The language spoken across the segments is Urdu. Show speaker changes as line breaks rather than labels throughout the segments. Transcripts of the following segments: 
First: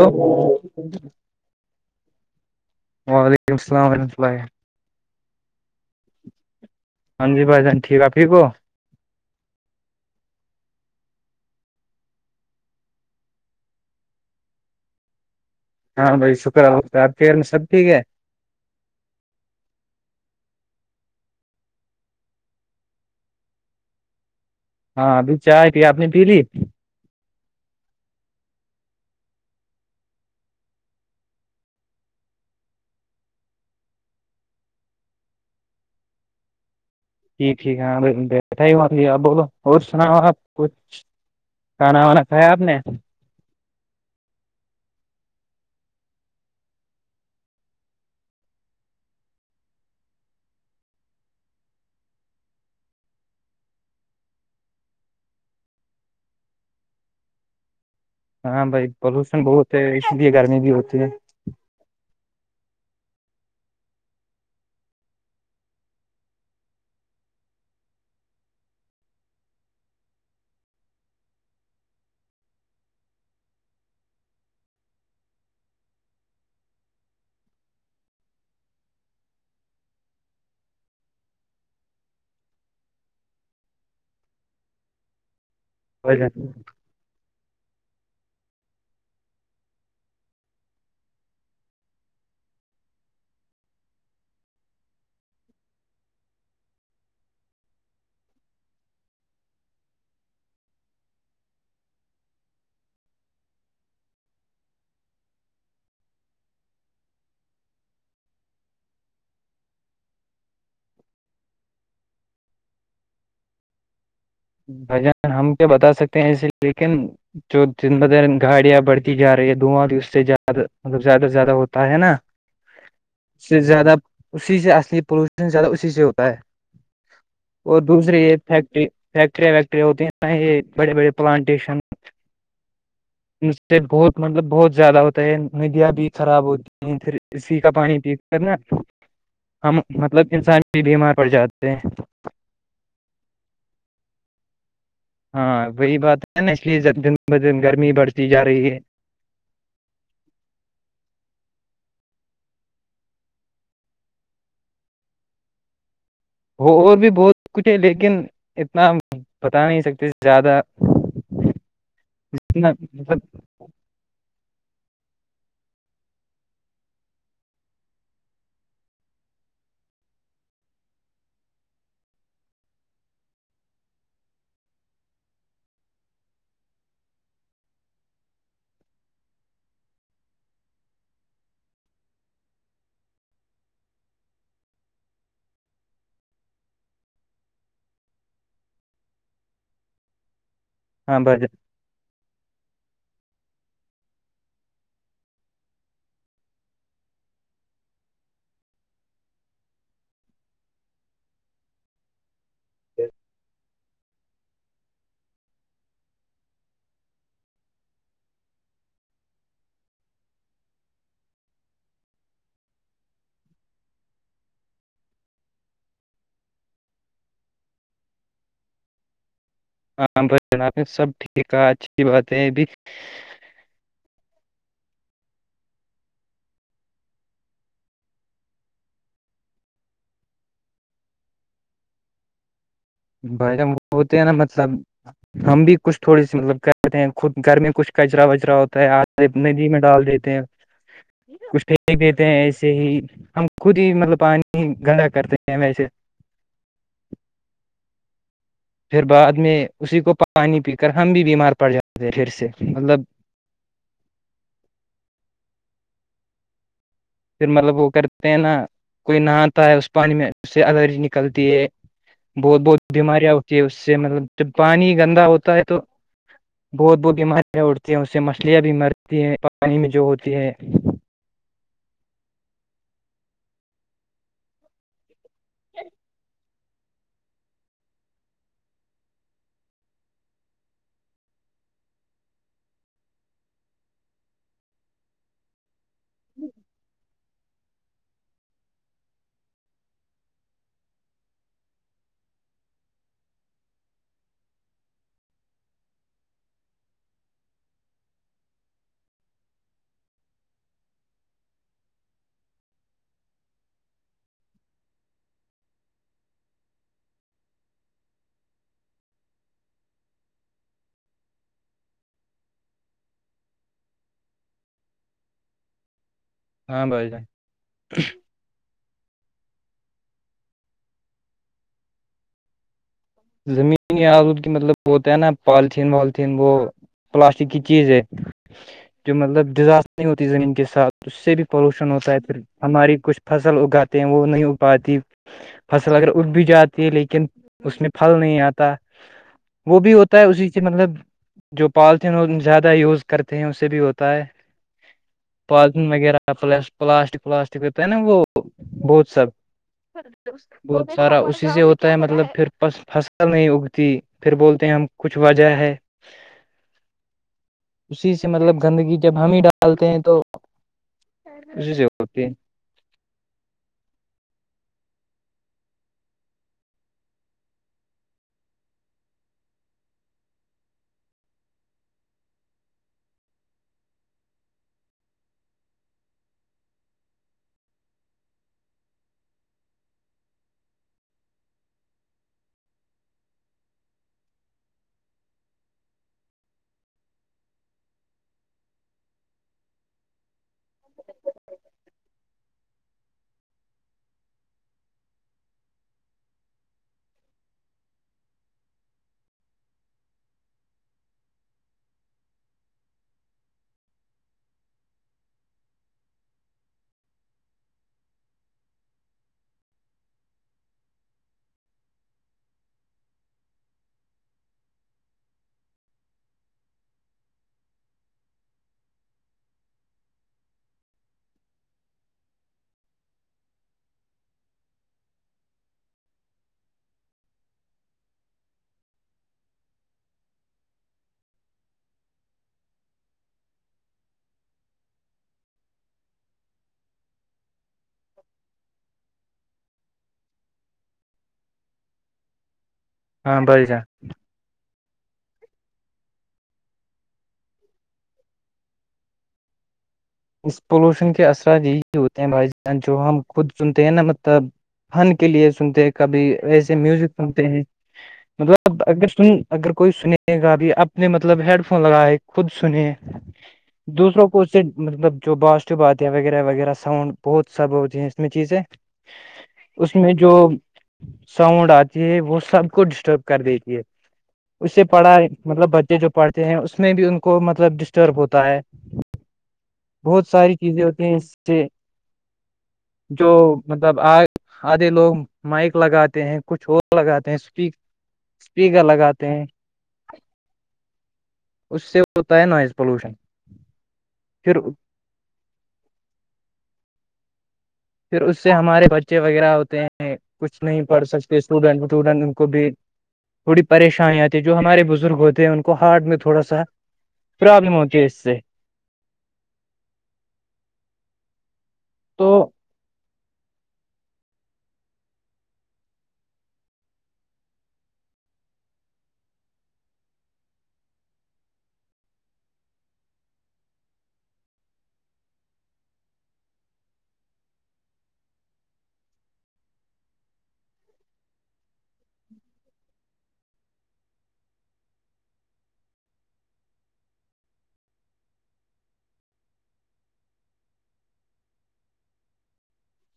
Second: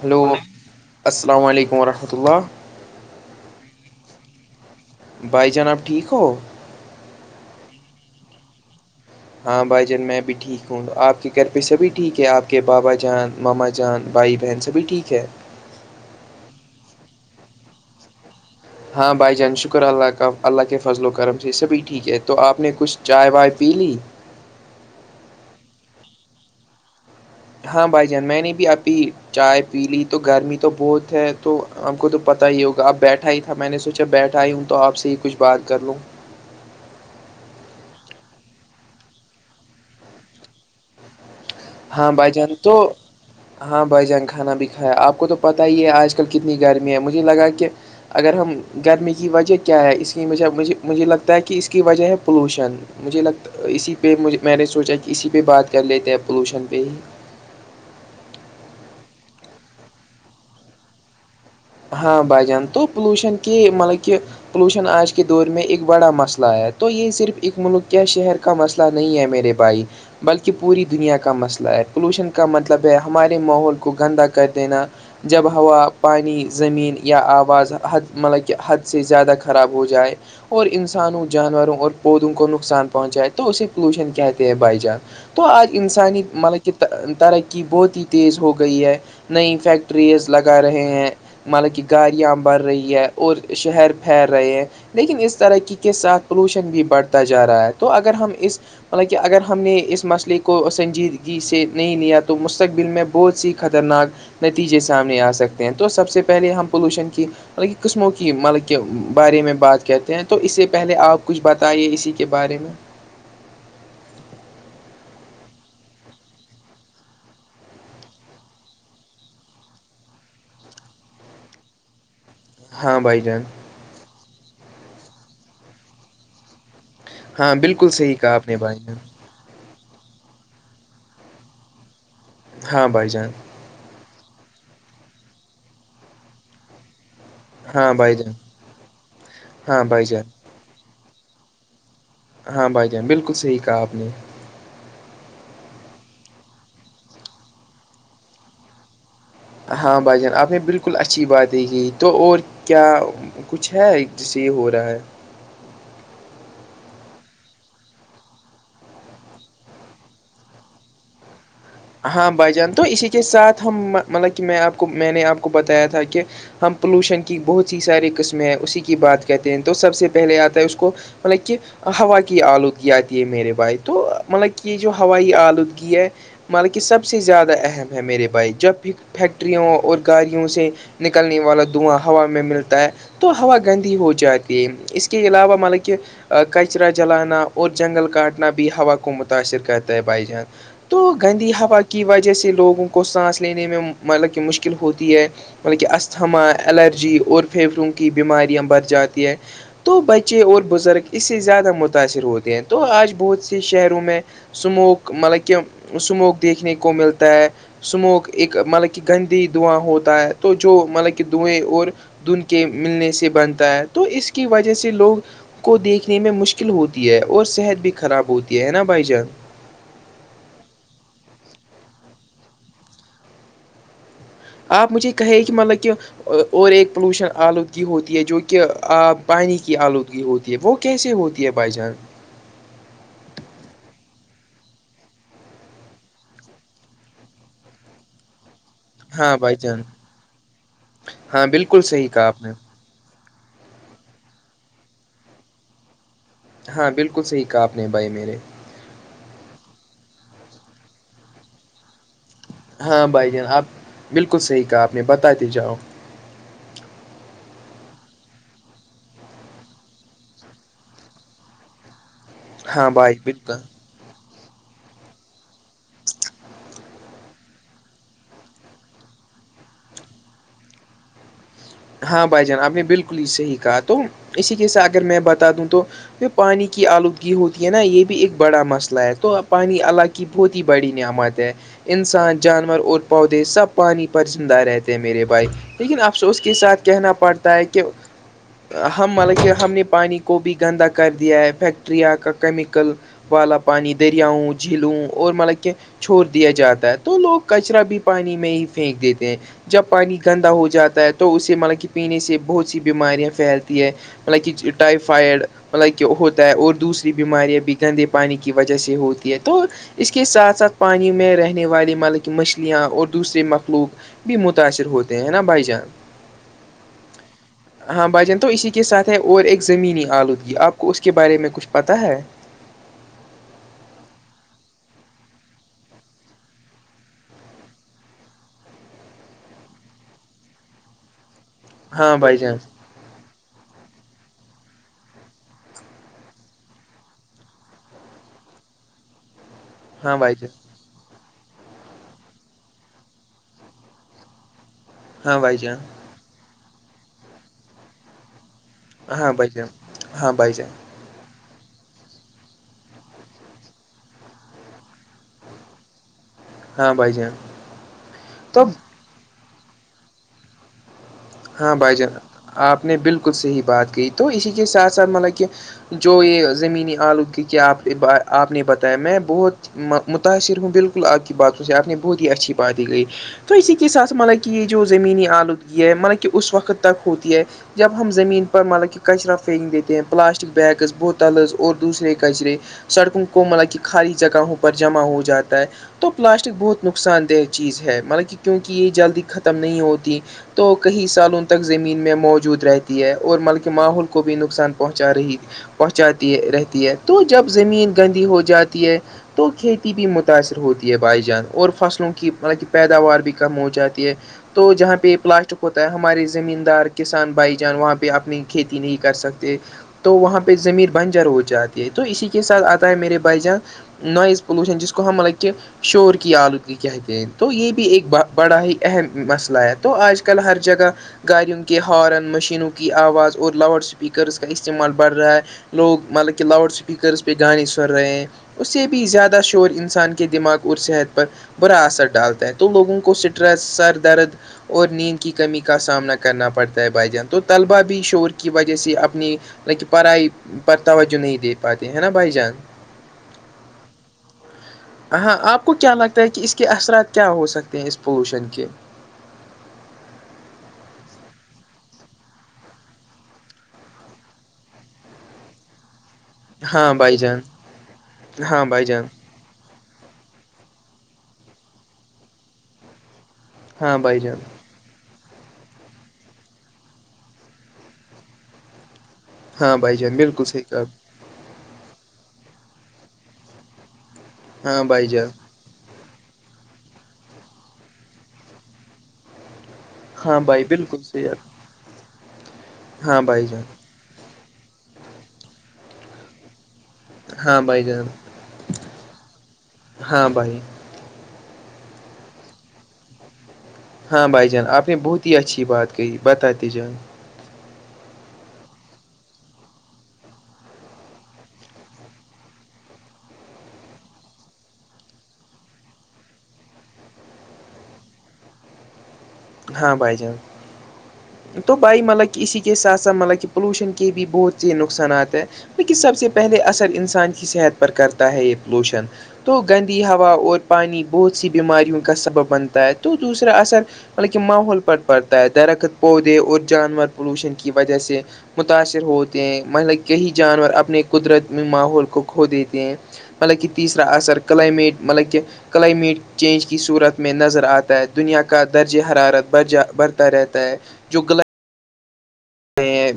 ہلو السلام علیکم وورحمۃ اللہ
وعلیکم السلامورحمۃ اللہ
بھائی جناب ٹھیک ہو
ہاں ج بھائیان ٹھیک آپھیک ہو
ہاں بھائی جان میں بھی ٹھیک ہوں آپ کے گھر پہ سبھی ٹھیک ہے آپ کے بابا جان ماما ج جان بھائی بہن سبھی ٹھیک ہے
ہاں بائی شکرہ آ کیئر میں سب ٹھیک ہے
ہاں بھائی جان شکر اللہ کا اللہ کے فضل و کرم سے سبھی ٹھیک ہے تو آپ نے کچھ چائے وائے پی لی
ہاں ابھی چائے پ آ اپ نے پی لی
ہاں بھائی جان میں نے بھی آپ ہی چائے پی لی تو گرمی تو بہت ہے تو آپ کو تو پتا ہی ہوگا اپ بیٹھا ہی ہاں میں نے سوچا بیٹھا آئی ہوں تو آپ سے ہی کچھ بات کر لوں
جٹیک ٹھیک ہے ہاں بیٹھا ہی ہ آپ بولو اور سناؤ آپ کچھ کھانا
ہاں
وانا
بھائی
کھایا
جان
آپ نے
تو ہاں بھائی جان کھانا بھی کھایا آپ کو تو پت ہی ہے آج کل کتنی گرمی ہے مجھے لگا کہ اگر ہم گرمی کی وجہ کیا ہے اس کی وجہجھے مجھے لگتا ہے کہ اس کی وجہ ہے پولوشن مجھے لگتا اسی پہ میں نے سوچا کہ اسی پہ بات کر لیتے ہیں پولوشن پہ ہی
ہاں بھائی پولوشن بہت ہے اس لیے گرمی بھی ہوتی ہے
ہاں بج جان تو پولوشن کی مطلب کہ پولوشن آج کے دور میں ایک بڑا مسئلہ ہے تو یہ صرف ایک ملک کے شہر کا مسئلہ نہیں ہے میرے بھائی بلکہ پوری دنیا کا مسئلہ ہے پولوشن کا مطلب ہے ہمارے ماحول کو گندہ کر دینا جب ہوا پانی زمین یا آواز حد مطلب کہ حد سے زیادہ خراب ہو جائے اور انسانوں جانوروں اور پودوں کو نقصان پہنچائے تو اسے پولوشن کہتے ہیں بھائی جان تو آج انسانی مطلب کہ ترقی بہت ہی تیز ہو گئی ہے نئی فیکٹریز لگا رہے ہیں مطلب کہ گاریاں بڑ رہی ہے اور شہر پیر رہے ہیں لیکن اس ترقی کے ساتھ پولوشن بھی بڑھتا جا رہا ہے تو اگر ہم اس مطلب کہ اگر ہم نے اس مسئلے کو سنجیدگی سے نہیں لیا تو مستقبل میں بہت سی خطرناک نتیجے سامنے آ سکتے ہیں تو سب سے پہلے ہم پولوشن کی مطلب قسموں کی مطلب کے بارے میں بات کہتے ہیں تو اس سے پہلے آپ کچھ بتائیے اسی کے بارے میں
بھجن ہم کیا بتا سکتے ہیں اسے لیکن جو دن بدن گاڑیاں بڑھتی جا رہی ہے دھواں بھی اس سے زدہ ملب زیادہ سے زیادہ ہوتا ہے نا
ہاں بائی جان
اس سے زیادہ اسی سے اصلی پولوشن زیادہ اسی سے ہوتا ہے
ہاں
اور
بالکل صحیح
دوسریے
کہا
یہ
آپ نے بھائی
فیکٹری
جان
فیکٹریاں ویکٹرییاں ہوتی ہیں یہ بڑے بڑے پلانٹیشن
ہاں بھائی جان
بہت مطلب بہت زیادہ ہوتا ہے ندیاں بھی خراب ہوتی ہے پھر اسی کا
ہاں
پانی پی
بھائی جان
کرنا ہم
ہاں بھائی جان
مطلب انسان بھی بیمار پڑ جاتے ہیں
ہاں بھائی جان بالکل صحیح کہا آپ نے
ہاں وہی بات ہے نا اسچے دن ب دن گرمی بڑھتی جا رہی ہے
ہاں بھائی جان آپ نے بالکل اچھی باتیں کی تو اور کیا کچھ ہے جیسے یہ ہو رہا ہے
اور بھی بہت کچھ ہے لیکن اتنا بتا نہیں سکتے زیادہ
ہاں بھائی جان تو اسی
مطلب
کے ساتھ مطلب کہ میں آپ کو میں نے آپ کو بتایا تھا کہ ہم پولوشن کی بہت سی ساری قسمیں ہیں اسی کی بات کہتے ہیں تو سب سے پہلے آتا ہے اس کو مطل کہ ہوا کی آلودگی آتی ہے میرے بھائی تو مطلب کہ یہ جو ہوائی آلودگی ہے مالکہ سب سے زیادہ اہم ہے میرے بھائی جب فیکٹریوں اور گاڑیوں سے نکلنے والا دھواں ہوا میں ملتا ہے تو ہوا گندی ہو جاتی ہے اس کے علاوہ مطلب کہ کچرا جلانا اور جنگل کاٹنا بھی ہووا کو متاثر کرتا ہے بائی جان تو
ہاں بھائی
گندی
جان
ہوا کی وجہ سے لوگوں کو سانس لینے میں مطلب کہ مشکل ہوتی ہے مطلب کہ استھما الرجی اور پھیپڑوں کی بیماریاں بڑھ جاتی ہے تو بچے اور بزرگ اس سے زیادہ متاثر ہوتے ہیں تو آج بہت سے شہروں میں سموک مطلب کہ سموک دیکھنے کو ملتا ہے سموک ایک مطلب کہ گندی دواں ہوتا ہے تو جو مطلب کہ دوئیں اور دن کے ملنے سے بنتا ہے تو اس کی وجہ سے لوگ کو دیکھنے میں مشکل ہوتی ہے اور صحت بھی خراب ہوتی ہے نا بھائی جان
ام ج سب ٹھیک ہے اچھی بات ہے بھی
آپ مجھے یہ کہے کہ مطلب کہ اور ایک پولوشن آلودگی ہوتی ہے جو کہ آب پانی کی آلودگی ہوتی وہ کیسے ہوتی ہے بھائی جان
بائیم وہ ہوتے ہیں نا مطلب ہم بھی کچھ تھوڑی سی مطلب کرتے ہیں خود گھر میں کچھ کچرا وجرا ہو
ہاں بھائی
ندی میں
جان
ڈال دیتے ہیں
ہاں
کچھ
بالکل
پھینک
صحیح
دیتے
کہا آپ
ہیں
نے
ایسے ہی ہم خود ہی مطلب پانی گندا کرتے ہیں ویسے
ہاں بالکل صحیح کہا آپ نے بھائی میرے
پھر بعد میں اسی کو پانی پی کر ہم بھی بیمار پڑ جاتے پھر سے مطلب
ہاں بھائی جان آپ بالکل صحیح کہا آپ نے بتا دیے جاؤ
پھر مطلب وہ کرتے ہیں نا کوئی نہاتا ہے اس پانی میں اس سے الرجی نکلتی ہے بہت بہت
ہاں بھائی
بیماریاں
بالکل
ہوتی ہے اس سے مطلب ج پانی گندا ہوتا ہے تو بہت بہت بیمارارییاں اڑتی ہیں اس سے مچھلیاں بھی مرتی ہیں پانی میں جو ہوتی ہے
ہاں بھائی جان آپ نے بالکل ہی صحیح کہا تو اسی کے س اگر میں بتا دوں تو تو پانی کی آلودگی ہوتی ہے نا یہ بھی ایک بڑا مسئلہ ہے تو پانی ال کی بہت ہی بڑی نعمت ہے انسان جانور اور پودے سب پانی پر زندہ رہتے ہیں میرے بائک لیکن افسوس کے ساتھ کہنا پڑتا ہے کہ ہم ملب کہ ہم نے پانی کو بھی گندا کر دیا ہے فیکٹریاں کا کیمیکل والا پانی دریاؤں جھیلوں اور مطلب کہ چھوڑ دیا جاتا ہے تو لوگ کچرا بھی پانی میں ہی پھینک دیتے ہیں جب پانی گندا ہو جاتا ہے تو اسے مطلب کہ پینے سے بہت سی بیماریاں پھیلتی ہے مطلب کہ ٹائفائڈ مطلب کہ ہوتا ہے اور دوسری بیماریاں بھی گندے پانی کی وجہ سے ہوتی ہے تو اس کے ساتھ ساتھ پانی میں رہنے والے ملک مچھلیاں اور دوسرے مخلوق بھی متاثر ہوتے ہیں نا بھائی جان
ہاں بائی جان
ہاں بھائی جان تو اسی کے ساتھ ہے اور ایک زمینی آلودگی آپ کو اس کے بارے میں کچھ پتاہ ہے
زمین آرود کی مطلب وہ ہوتا ہے نا پالتھیین والیتھیین وہ پلاسٹک کی چیز ہے جو مطلب ڈیزاسٹر نہیں ہوتی زمین کے ساتھ اس سے بھی پولوشن ہوتا
ہاں
ہے
بھائی
پھر
جان
ہماری کچھ فصل اگاتے ہیں وہ نہیں اگ پاتی فصل اگر اگ بھی جاتی ہے لیکن اس میں پھل نہیں آتا وہ بھی
ہاں
ہوتا ہے
بھائی
اسی
جان
سے مطلب جو پالتین زیادہ یوز کرتے ہیں اسے بھی ہوتا ہے
ہاں بھائی جان
پالیتین وغیرہ پلاسٹک پلاسٹک ہوتا ہے نا وہ بت سب
ہاں بھائی جان ہاں بھائی جان
سارا اسی سے ہوتا ہے مطلب پھر بس فصل نہیں اگتی پھر بولتے ہیں ہم کچھ وجہ ہے
ہاں بھائی جان
اسی سے مطلب
تو
گندگی جب ہم ہی ڈالتے ہیں تو اسی
ہاں
سے
بھائی جان
ہوتی ہے
آپ نے بالکل صحی بات کی تو اسی کے ساتھ ساتھ مطلب کہ جو یہ زمینی آلودگی کیا آپ آپ نے بتایا میں بہت متاثر ہوں بالکل آپ کی بات اس آپ نے بہت ہی اچھی بات دی گئی تو اسی کے ساتھ مطلب کہ یہ جو زمینی آلودگی ہے مطلب کہ اس وقت تک ہوتی ہے جب ہم زمین پر مطلب کہ کچرا پھینک دیتے ہیں پلاسٹک بیگز بوتلز اور دوسرے کچرے سڑکوں کو مطلب کہ کھالی جگہوں پر جمع ہو جاتا ہے تو پلاسٹک بہت نقصان دہ چیز ہے ملب کہ کیونکہ یہ جلدی ختم نہیں ہوتی تو کئی سالوں تک زمین میں موجود رہتی ہے اور بلکہ ماحول کو بھی نقصان پہنچا رہی پہنچاتی رہتی ہے تو جب زمین گندی ہو جاتی ہے تو کھیتی بھی متاثر ہوتی ہے بھائی جان اور فصلوں کی مطلب کہ پیداوار بھی کم ہو جاتی ہے تو جہاں پہ یہ پلاسٹ چک ہوتا ہے ہمارے زمین دار کسان بھائی جان وہاں پہ اپنی کھیتی نہیں کر سکتے تو وہاں پہ زمیر بنجر ہو جاتی ہے تو اسی کے ساتھ آتا ہے میرے بھائی جان نوائز پولوشن جس کو ہم لگ کہ شور کی آلودگی کہتےیں تو یہ بھی ایک بڑا ہی اہم مسئلہ ہے تو آج آ کل ہر جگہ گاڑیوں کے ہارن مشینوں کی آواز اور لاؤڈ اسپیکرز کا استعمال بڑھ رہا ہے لوگ مطلب کہ لاؤڈ اسپیکرس پہ گانے سن رہے ہیں اس سے بھی زیادہ شور انسان کے دماغ اور صحت پر برا اثر ڈالتا ہے تو لوگوں کو اسٹریس سر درد اور نیند کی کمی کا سامنا کرنا پڑتا ہے بھائی جان تو طلبا بھی شور کی وجہ سے اپنی ل پڑھائی پر توجہ نہیں دے پاتے ہے نا بھائی جان
ہاں بر سان
ہاں آپ کو کیا لگتا ہے کہ اس کے اثرات کیا ہو سکتے ہیں اس پولوشن کے
اس پولوشن کے اثرات یہی ہوتے ہیں بھائیان جو ہم خود سنتے ہیں نا مطلب فن کے لیے سنتے ہیں کبھی ایسے
ہاں
میوزک
بھائی جان
سنتے ہیں
ہاں
مطلب
بھائی جان
اگر سن اگر کوئی سنے گا بھی اپنے مطلب ہیڈ فون لگائے خود سنے
ہاں بھائی
دوسروں
جان
کوشن مطلب جو پوازٹیو آتی ہیں وغیرہ وغیرہ ساؤنڈ بہت سب ہوتی ہیں اس میں چیزیں
ہاں
اس
بھائی
میں
جان
جو
بالکل صحیح کہا آپ
ساؤنڈ آتی ہے وہ سب کو ڈسٹرب کر دیتی ہے اس
ہاں
سے
بھائی
پڑھا
جان
مطلب بچے جو پڑھتے ہیں اس میں بھی ان کو مطلب ڈسٹرب ہوتا ہے بہت
ہاں
ساری
بھائی
چیزیں
بالکل
ہوتی ہیں
صحیح
اس
آپ
سے
ہاں
جو
بھائی جان
آ آدھے لوگ مائک لگاتے ہیں کچھ اور لگاتے ہیں
ہاں بھائی جان
اسپیکر لگاتے ہیں
ہاں بھائی
اس سے ہوتا ہے نوائز پولوشن
ہاں بھائی
پھر
جان
پھر
آپ نے بہت ہی اچھی بات کہی بتاتے جان
پھر اس سے ہمارے بچے وغیرہ ہوتے ہیں کچھ نہیں پڑھ سکتے اسٹوڈنٹ وٹوڈنٹ ان کو بھی تھوڑی پریشانی آتی ہے جو ہمارے بزرگ ہوتے ہیں ان کو ہارڈ میں تھوڑا سا پروابلم ہوتی ہے اس سے
ہاں بائی جان تو بائی مل
تو
اسی کے ساتھ ساتھ مطلب کہ پولوشن کے بھی بہت سے نقصانات ہیں لیکن سب سے پہلے اثر انسان کی صحت پر کرتا ہے یہ پولوشن تو گندی ہوا اور پانی بہت سی بیماریوں کا سبب بنتا ہے تو دوسرا اثر ملک ماحول پر پڑتا ہے درخت پودے اور جانور پولوشن کی وجہ سے متاثر ہوتے ہیں مطلب کئی جانور اپنے قدرت میں ماحول کو کھو دیتے ہیں مطلب کہ تیسرا اثر کلمیٹ مطلب کہ کلائمیٹ چینج کی صورت میں نظر آتا ہے دنیا کا درجے حرارت بر جا برتا رہتا ہے جو گلا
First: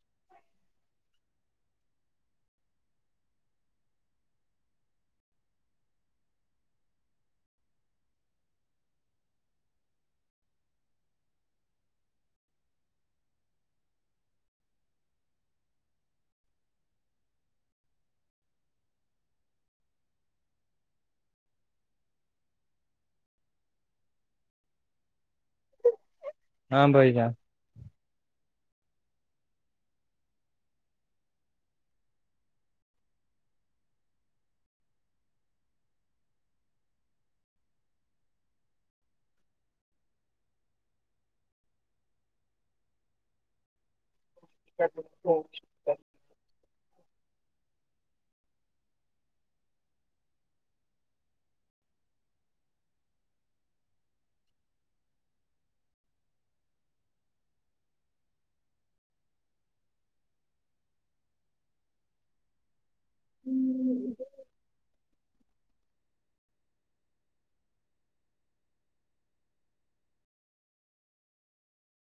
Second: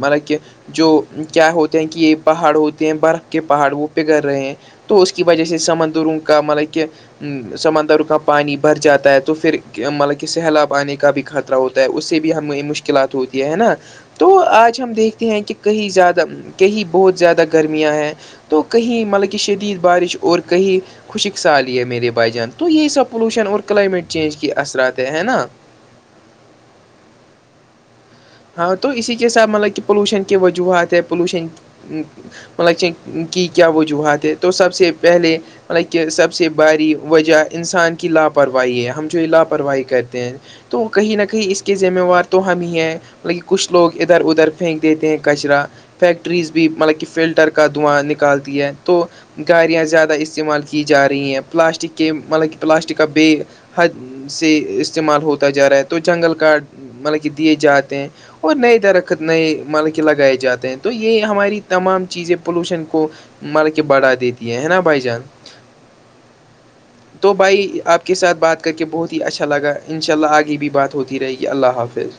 ملب کہ جو کیا ہوتے ہیں کہ یہ پہاڑ ہوتے ہیں برف کے پہاڑ وہ پگڑ رہے ہیں تو اس کی وجہ سے سمندروں کا مطلب کہ سمندر کا پانی بھر جاتا ہے تو پھر مطلب کہ سیلاب آنے کا بھی خطر ہوتا ہے اس سے بھی ہمیں مشکلات ہوتی ہے نا تو آج ہم دیکھتے ہیں کہ کہیں زیادہ کہیں بہت زیادہ گرمیاں ہیں تو کہیں مطلب کہ شدید بارش اور کہیں خوشک سالی ہے میرے بھائی جان تو یہی سب پولوشن اور کلائمیٹ چینج کے اثرات ہے نا
ہاں بائیجا
ہاں تو اسی کے ساتھ مطلب کہ پولوشن کی وجوہات ہے پولوشن مط لگ کی کیا وجوہات ہے تو سب سے پہلے مطلب کہ سب سے باری وجہ انسان کی لاپرواہی ہے ہم جو یہ لاپرواہی کرتے ہیں تو کہیں نہ کہیں اس کے ذمےوار تو ہم ہی ہیں لیکن کچھ لوگ ادھر ادھر پھینک دیتے ہیں کچرا فیکٹریز بھی مطلب کہ فلٹر کا دھواں نکالتی ہے تو گااریاں زیادہ استعمال کی جا رہی ہیں پلاسٹک کے مطلب کہ پلاسٹک کا بے حد سے استعمال ہوتا جا رہا ہے تو جنگل کاڈ مطلب کہ دیے جاتے ہیں اور نئے درخت نئے مطب کہ لگائے جاتے ہیں تو یہ ہماری تمام چیزیں پولوشن کو مر کے بڑا دیتی ہے ہے نا بھائی جان تو بھائی آپ کے ساتھ بات کر کے بہت ہی اچھا لگا ان شاء اللہ آگے بھی بات ہوتی رہے گی اللہ حافظ